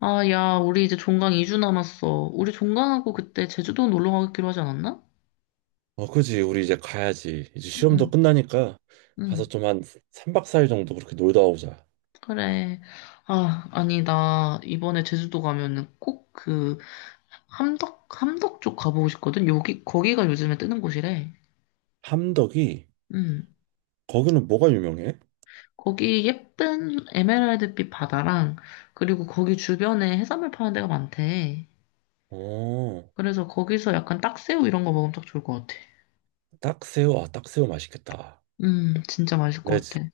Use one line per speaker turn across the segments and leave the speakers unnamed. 아, 야, 우리 이제 종강 2주 남았어. 우리 종강하고 그때 제주도 놀러 가기로 하지 않았나?
어, 그지. 우리 이제 가야지. 이제 시험도
응,
끝나니까
응,
가서 좀 한 3박 4일 정도 그렇게 놀다 오자.
그래. 아, 아니, 나 이번에 제주도 가면은 꼭 그, 함덕 쪽 가보고 싶거든? 거기가 요즘에 뜨는 곳이래.
함덕이
응.
거기는 뭐가 유명해?
거기 예쁜 에메랄드빛 바다랑, 그리고 거기 주변에 해산물 파는 데가 많대.
어,
그래서 거기서 약간 딱새우 이런 거 먹으면 딱 좋을 것 같아.
딱새우. 아, 딱새우 맛있겠다.
진짜 맛있을
네,
것 같아.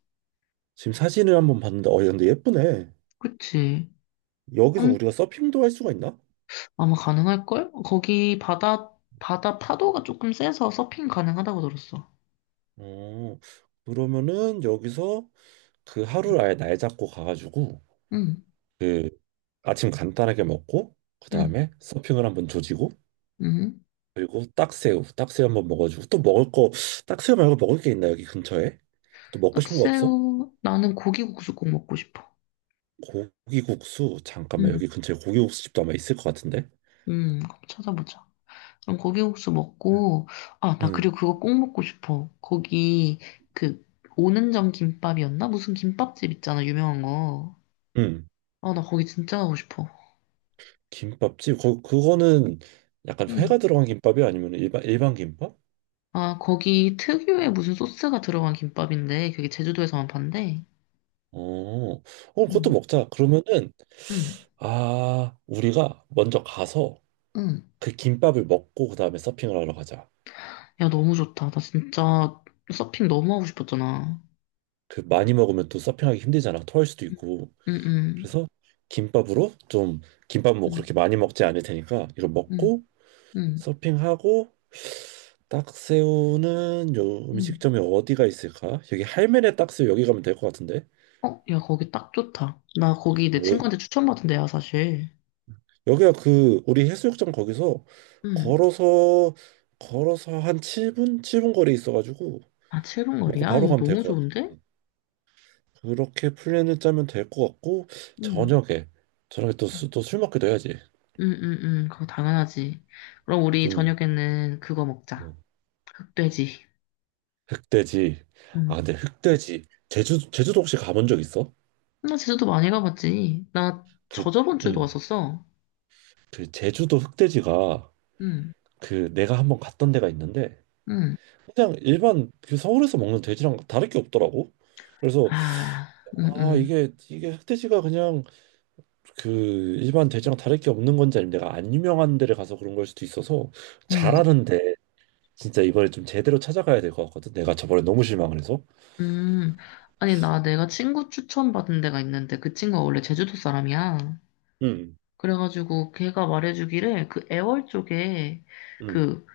지금 사진을 한번 봤는데 근데 예쁘네.
그치?
여기서 우리가 서핑도 할 수가 있나?
아마 가능할걸? 거기 바다 파도가 조금 세서 서핑 가능하다고 들었어.
어, 그러면은 여기서 그 하루를 아예 날 잡고 가가지고
응,
그 아침 간단하게 먹고
응,
그다음에 서핑을 한번 조지고
응.
그리고 딱새우, 딱새우 한번 먹어주고 또 먹을 거, 딱새우 말고 먹을 게 있나 여기 근처에? 또 먹고 싶은 거 없어?
딱새우, 나는 고기국수 꼭 먹고 싶어.
고기국수 잠깐만
응,
여기 근처에 고기국수집도 아마 있을 것 같은데?
응, 그럼 찾아보자. 그럼 고기국수 먹고, 아, 나
응,
그리고 그거 꼭 먹고 싶어. 거기, 그, 오는정 김밥이었나? 무슨 김밥집 있잖아, 유명한 거.
응.
아, 나 거기 진짜 가고 싶어.
김밥집 그거는 약간
응.
회가 들어간 김밥이 아니면 일반 김밥?
아, 거기 특유의 무슨 소스가 들어간 김밥인데, 그게 제주도에서만 판대.
어, 어, 그것도
응,
먹자. 그러면은
응,
우리가 먼저 가서
응.
그 김밥을 먹고 그 다음에 서핑을 하러 가자.
야, 너무 좋다. 나 진짜 서핑 너무 하고 싶었잖아.
그 많이 먹으면 또 서핑하기 힘들잖아. 토할 수도
응,
있고.
응,
그래서 김밥으로 좀 김밥 뭐
응,
그렇게 많이 먹지 않을 테니까 이거
응,
먹고
응,
서핑하고 딱새우는 요
응.
음식점이 어디가 있을까? 여기 할매네 딱새우 여기 가면 될 것 같은데.
어, 야, 거기 딱 좋다. 나 거기 내
어,
친구한테 추천받은 데야, 사실.
여기가 그 우리 해수욕장 거기서
응.
걸어서 걸어서 한 7분 거리에 있어가지고
아, 7분
먹고
거리야?
바로
야,
가면 될
너무
것 같아.
좋은데?
응. 그렇게 플랜을 짜면 될 것 같고
응,
저녁에 저녁에 또 술 먹기도 해야지.
응, 응, 응. 그거 당연하지. 그럼 우리
좀.
저녁에는 그거
응.
먹자. 흑돼지.
흑돼지. 아,
응.
근데 흑돼지. 제주도 혹시 가본 적 있어?
나 제주도 많이 가봤지. 나
그,
저저번 주에도
음,
왔었어.
그 제주도 흑돼지가
응,
그 내가 한번 갔던 데가 있는데
응.
그냥 일반 그 서울에서 먹는 돼지랑 다를 게 없더라고. 그래서
아, 응,
아,
응,
이게 흑돼지가 그냥 그 일반 돼지랑 다를 게 없는 건지 아니면 내가 안 유명한 데를 가서 그런 걸 수도 있어서
응.
잘하는데 진짜 이번에 좀 제대로 찾아가야 될 것 같거든. 내가 저번에 너무 실망을 해서.
음, 아니, 나 내가 친구 추천받은 데가 있는데 그 친구가 원래 제주도 사람이야.
음,
그래가지고 걔가 말해주기를 그 애월 쪽에
음,
그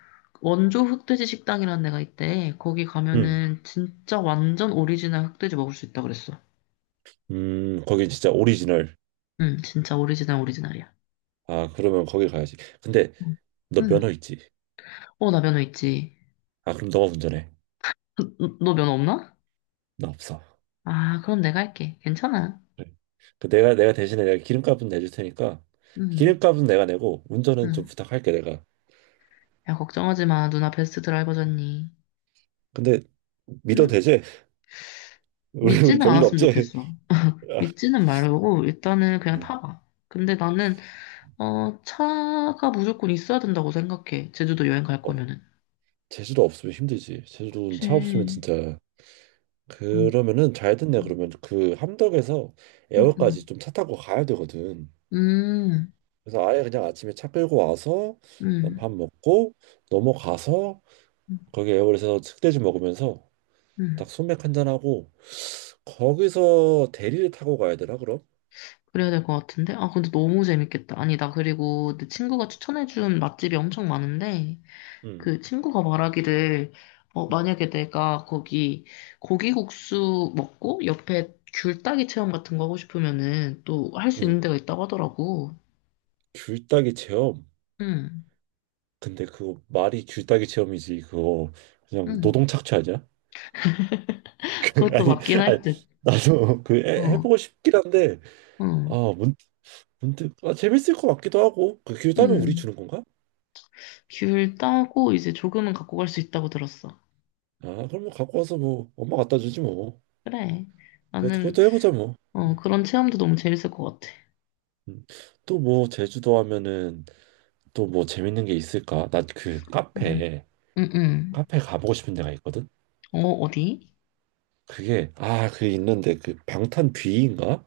원조 흑돼지 식당이라는 데가 있대. 거기
음.
가면은 진짜 완전 오리지널 흑돼지 먹을 수 있다 그랬어.
거긴 진짜 오리지널.
응, 진짜 오리지널 오리지널이야.
아, 그러면 거기 가야지. 근데
응,
너
응.
면허 있지?
어, 나 면허 있지.
아, 그럼 너가 운전해.
너 면허 없나?
나 없어.
아, 그럼 내가 할게. 괜찮아.
그래. 그 내가 대신에 내가 기름값은 내줄 테니까
응,
기름값은 내가 내고 운전은 좀
응.
부탁할게 내가.
야, 걱정하지 마. 누나 베스트 드라이버잖니.
근데 믿어도
응?
되지? 우리
믿지는
별일
않았으면
없지?
좋겠어.
아,
믿지는 말고 일단은 그냥
응.
타봐. 근데 나는 어 차가 무조건 있어야 된다고 생각해. 제주도 여행 갈
어,
거면은.
제주도 없으면 힘들지. 제주도는 차 없으면
그치.
진짜.
어.
그러면은 잘 됐네. 그러면 그 함덕에서
음,
애월까지
음,
좀 차 타고 가야 되거든.
음,
그래서 아예 그냥 아침에 차 끌고 와서 밥
음,
먹고 넘어가서
음.
거기 에어홀에서 흑돼지 먹으면서
음.
딱 소맥 한 잔하고 거기서 대리를 타고 가야 되나 그럼?
그래야 될 것 같은데? 아, 근데 너무 재밌겠다. 아니, 나 그리고 내 친구가 추천해준 맛집이 엄청 많은데,
응.
그 친구가 말하기를, 어,
응.
만약에 내가 거기 고기국수 먹고 옆에 귤따기 체험 같은 거 하고 싶으면은 또 할 수
응.
있는 데가 있다고 하더라고.
귤따기 체험.
응,
근데 그거 말이 귤따기 체험이지 그거 그냥
응.
노동 착취 아니야? 그,
그것도
아니
맞긴 할 듯.
아니 나도 그
어,
해보고 싶긴 한데
응,
아 문, 문득 아, 재밌을 것 같기도 하고 그 귤 따면 우리
응.
주는 건가?
귤 따고 이제 조금은 갖고 갈 수 있다고 들었어.
아, 그럼 뭐 갖고 와서 뭐 엄마 갖다 주지 뭐
그래.
그것도,
나는,
그것도 해보자 뭐.
어, 그런 체험도 너무 재밌을 것 같아.
음. 또뭐 제주도 하면은 또 뭐 재밌는 게 있을까? 나 그
응,
카페
응, 응.
카페 가보고 싶은 데가 있거든.
어, 어디?
그게 그 있는데 그 방탄 뷔인가?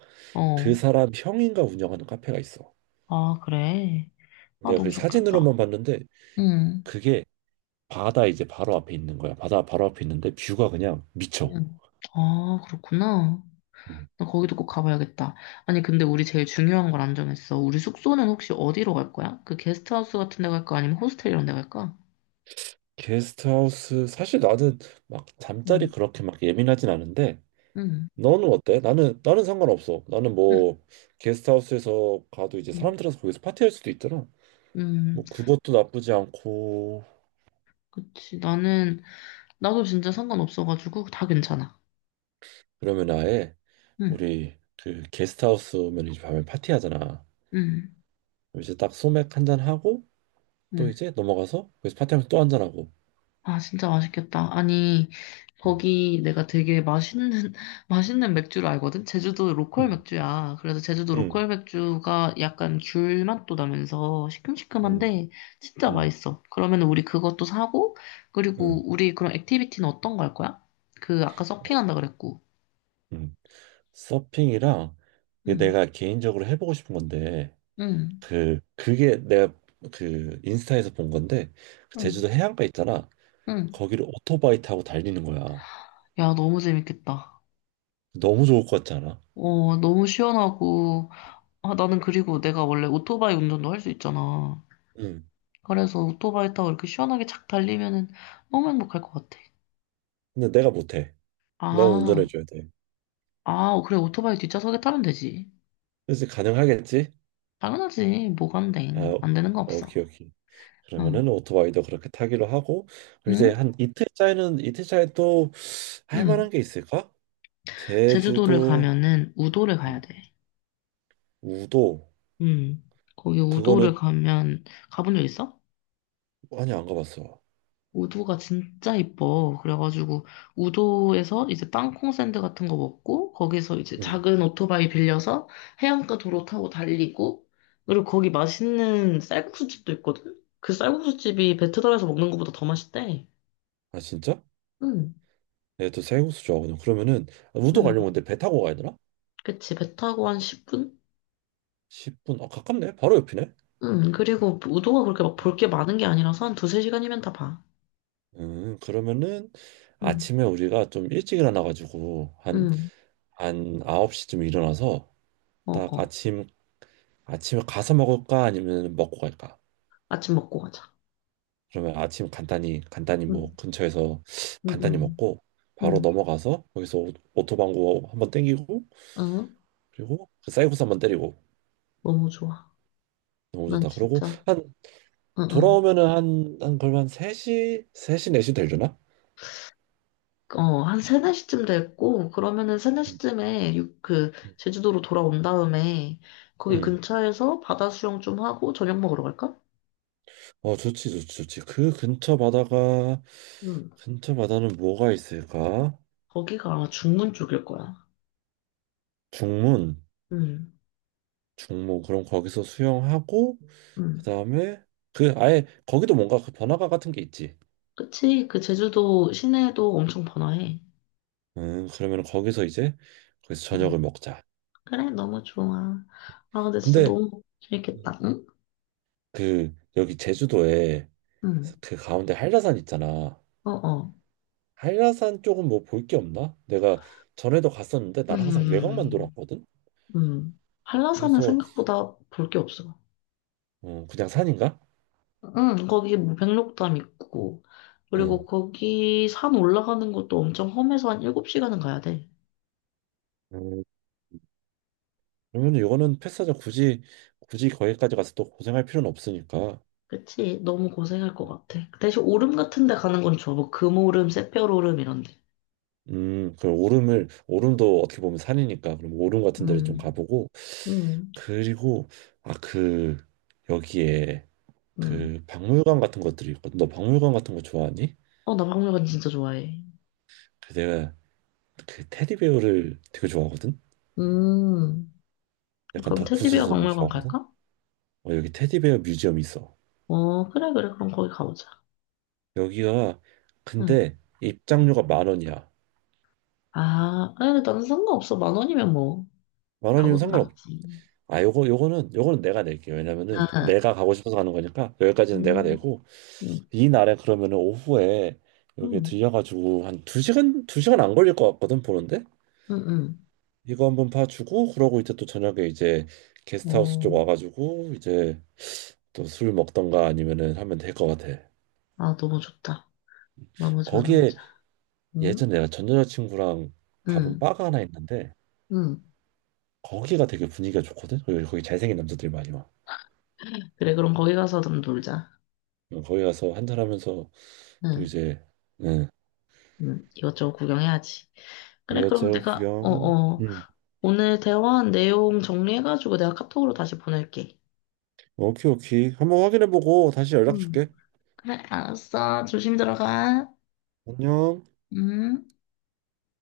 그
어,
사람 형인가 운영하는 카페가 있어.
아, 그래. 아,
내가
너무
그
좋겠다.
사진으로만 봤는데
응,
그게 바다 이제 바로 앞에 있는 거야. 바다 바로 앞에 있는데 뷰가 그냥 미쳐.
응. 아, 그렇구나.
음.
나 거기도 꼭 가봐야겠다. 아니, 근데 우리 제일 중요한 걸 안 정했어. 우리 숙소는 혹시 어디로 갈 거야? 그 게스트하우스 같은 데 갈까? 아니면 호스텔 이런 데 갈까?
게스트하우스 사실 나는 막 잠자리
응,
그렇게 막 예민하진 않은데
응,
너는 어때? 나는 나는 상관없어. 나는
응.
뭐 게스트하우스에서 가도 이제
응.
사람 들어서 거기서 파티할 수도 있잖아.
음,
뭐 그것도 나쁘지 않고
그치. 나는, 나도 진짜 상관없어가지고 다 괜찮아.
그러면 아예
응,
우리 그 게스트하우스면 이제 밤에 파티하잖아.
응,
그럼 이제 딱 소맥 한 잔 하고 또
응.
이제 넘어가서 거기서 파티하면서 또 한 잔 하고.
아, 진짜 맛있겠다. 아니,
응,
거기 내가 되게 맛있는, 맛있는 맥주를 알거든? 제주도 로컬
응,
맥주야. 그래서 제주도
응,
로컬 맥주가 약간 귤 맛도 나면서
응,
시큼시큼한데 진짜 맛있어. 그러면 우리 그것도 사고,
응,
그리고 우리 그런 액티비티는 어떤 거 할 거야? 그 아까 서핑한다 그랬고.
응. 서핑이랑 이게
응,
내가 개인적으로 해보고 싶은 건데
응,
그게 내가 그 인스타에서 본 건데 그
응,
제주도 해안가 있잖아.
응.
거기를 오토바이 타고 달리는 거야.
야, 너무 재밌겠다.
너무 좋을 것 같지 않아?
어, 너무 시원하고, 아, 나는 그리고 내가 원래 오토바이 운전도 할 수 있잖아.
응.
그래서 오토바이 타고 이렇게 시원하게 착 달리면은 너무 행복할 것 같아.
근데 내가 못해. 너가
아,
운전해줘야 돼.
아, 그래, 오토바이 뒷좌석에 타면 되지.
그래서 가능하겠지?
당연하지, 뭐가 안 돼.
아, 어,
안 되는 거 없어.
오케이, 오케이.
응,
그러면은 오토바이도 그렇게 타기로 하고 그럼 이제
응,
한 이틀 차에는 이틀 차에 또 할
응.
만한 게 있을까?
제주도를
제주도,
가면은 우도를 가야
음,
돼.
우도
응. 거기 우도를
그거는
가면, 가본 적 있어?
많이 안 가봤어.
우도가 진짜 이뻐. 그래가지고 우도에서 이제 땅콩 샌드 같은 거 먹고 거기서 이제
음.
작은 오토바이 빌려서 해안가 도로 타고 달리고 그리고 거기 맛있는 쌀국수집도 있거든. 그 쌀국수집이 배에서 먹는 것보다 더 맛있대.
아 진짜?
응,
내가 또 쌀국수 좋아하거든. 그러면은 아, 우도
응,
가려면 근데 배 타고 가야 되나?
그치. 배 타고 한 10분?
10분. 아, 가깝네. 바로 옆이네.
응, 그리고 우도가 그렇게 막
음,
볼 게 많은 게 아니라서 한 두세 시간이면 다 봐.
그러면은
응,
아침에 우리가 좀 일찍 일어나가지고 한,
응,
한 9시쯤 일어나서
어,
딱
어.
아침에 가서 먹을까 아니면 먹고 갈까?
아침 먹고 가자.
그러면 아침 간단히
응,
뭐 근처에서
응,
간단히
응,
먹고 바로
응,
넘어가서 거기서 오토방구 한번 땡기고
어,
그리고 그 쌀국수 한번 때리고
너무 좋아.
너무
난
좋다. 그러고
진짜
한
응, 응.
돌아오면은 한 걸만 한 3시 4시 되려나?
어, 한 세네 시쯤 됐고, 그러면은 세네
음,
시쯤에
음.
제주도로 돌아온 다음에, 거기
응.
근처에서 바다 수영 좀 하고 저녁 먹으러 갈까?
어, 좋지 좋지 좋지.
응.
근처 바다는 뭐가 있을까?
거기가 아마 중문 쪽일 거야.
중문
응,
중문 그럼 거기서 수영하고
응.
그다음에 그 아예 거기도 뭔가 그 번화가 같은 게 있지.
그치? 그 제주도 시내도 엄청 번화해.
그러면 거기서 이제 거기서
응.
저녁을 먹자.
그래, 너무 좋아. 아, 근데 진짜
근데
너무 재밌겠다. 응?
그 여기 제주도에
응.
그 가운데 한라산 있잖아.
어, 어.
한라산 쪽은 뭐 볼 게 없나? 내가 전에도 갔었는데 난 항상 외곽만
음,
돌았거든.
음. 한라산은
그래서
생각보다 볼 게 없어.
어, 그냥 산인가?
응, 거기 뭐 백록담 있고,
응.
그리고 거기 산 올라가는 것도 엄청 험해서 한 7시간은 가야 돼.
음, 그러면 이거는 패스하자. 굳이 거기까지 가서 또 고생할 필요는 없으니까.
그치? 너무 고생할 것 같아. 대신 오름 같은 데 가는 건 좋아. 뭐 금오름, 새별오름 이런 데.
그럼 오름을 오름도 어떻게 보면 산이니까 그럼 오름 같은 데를 좀
음,
가보고
음,
그리고 그 여기에
음.
그 박물관 같은 것들이 있거든. 너 박물관 같은 거 좋아하니?
어, 나 박물관 진짜 좋아해.
그 내가 그 테디베어를 되게 좋아하거든.
음,
약간
그럼
덕후
테디베어
수준으로
박물관
좋아하거든.
갈까?
어, 여기 테디베어 뮤지엄이 있어.
어, 그래, 그래. 그럼 거기 가보자.
여기가
응.
근데 입장료가 만 원이야.
아, 아니, 근데 나는 상관없어. 만 원이면 뭐,
만 원이면
가고도
상관없.
남지.
아, 요거는 내가 낼게. 요 왜냐면은
아,
내가 가고 싶어서 가는 거니까 여기까지는 내가
음,
내고
음,
이날에 그러면은 오후에 여기
음,
들려가지고 한 두 시간 안 걸릴 것 같거든 보는데
음, 음.
이거 한번 봐주고 그러고 이제 또 저녁에 이제 게스트하우스 쪽
어,
와가지고 이제 또 술 먹던가 아니면은 하면 될 것 같아.
아, 너무 좋다. 너무 좋아, 너무
거기에
좋아. 응?
예전에 내가 전 여자친구랑 가본
응,
바가 하나 있는데
응.
거기가 되게 분위기가 좋거든. 거기 잘생긴 남자들이 많이 와.
그래, 그럼 거기 가서 좀 놀자.
어, 거기 가서 한잔하면서 또
응,
이제 응.
응. 이것저것 구경해야지. 그래, 그럼
이것저것
내가, 어,
구경.
어.
응.
오늘 대화한 내용 정리해가지고 내가 카톡으로 다시 보낼게.
오케이, 오케이, 한번 확인해보고 다시 연락
응.
줄게.
그래, 알았어. 조심히 들어가.
안녕.
응?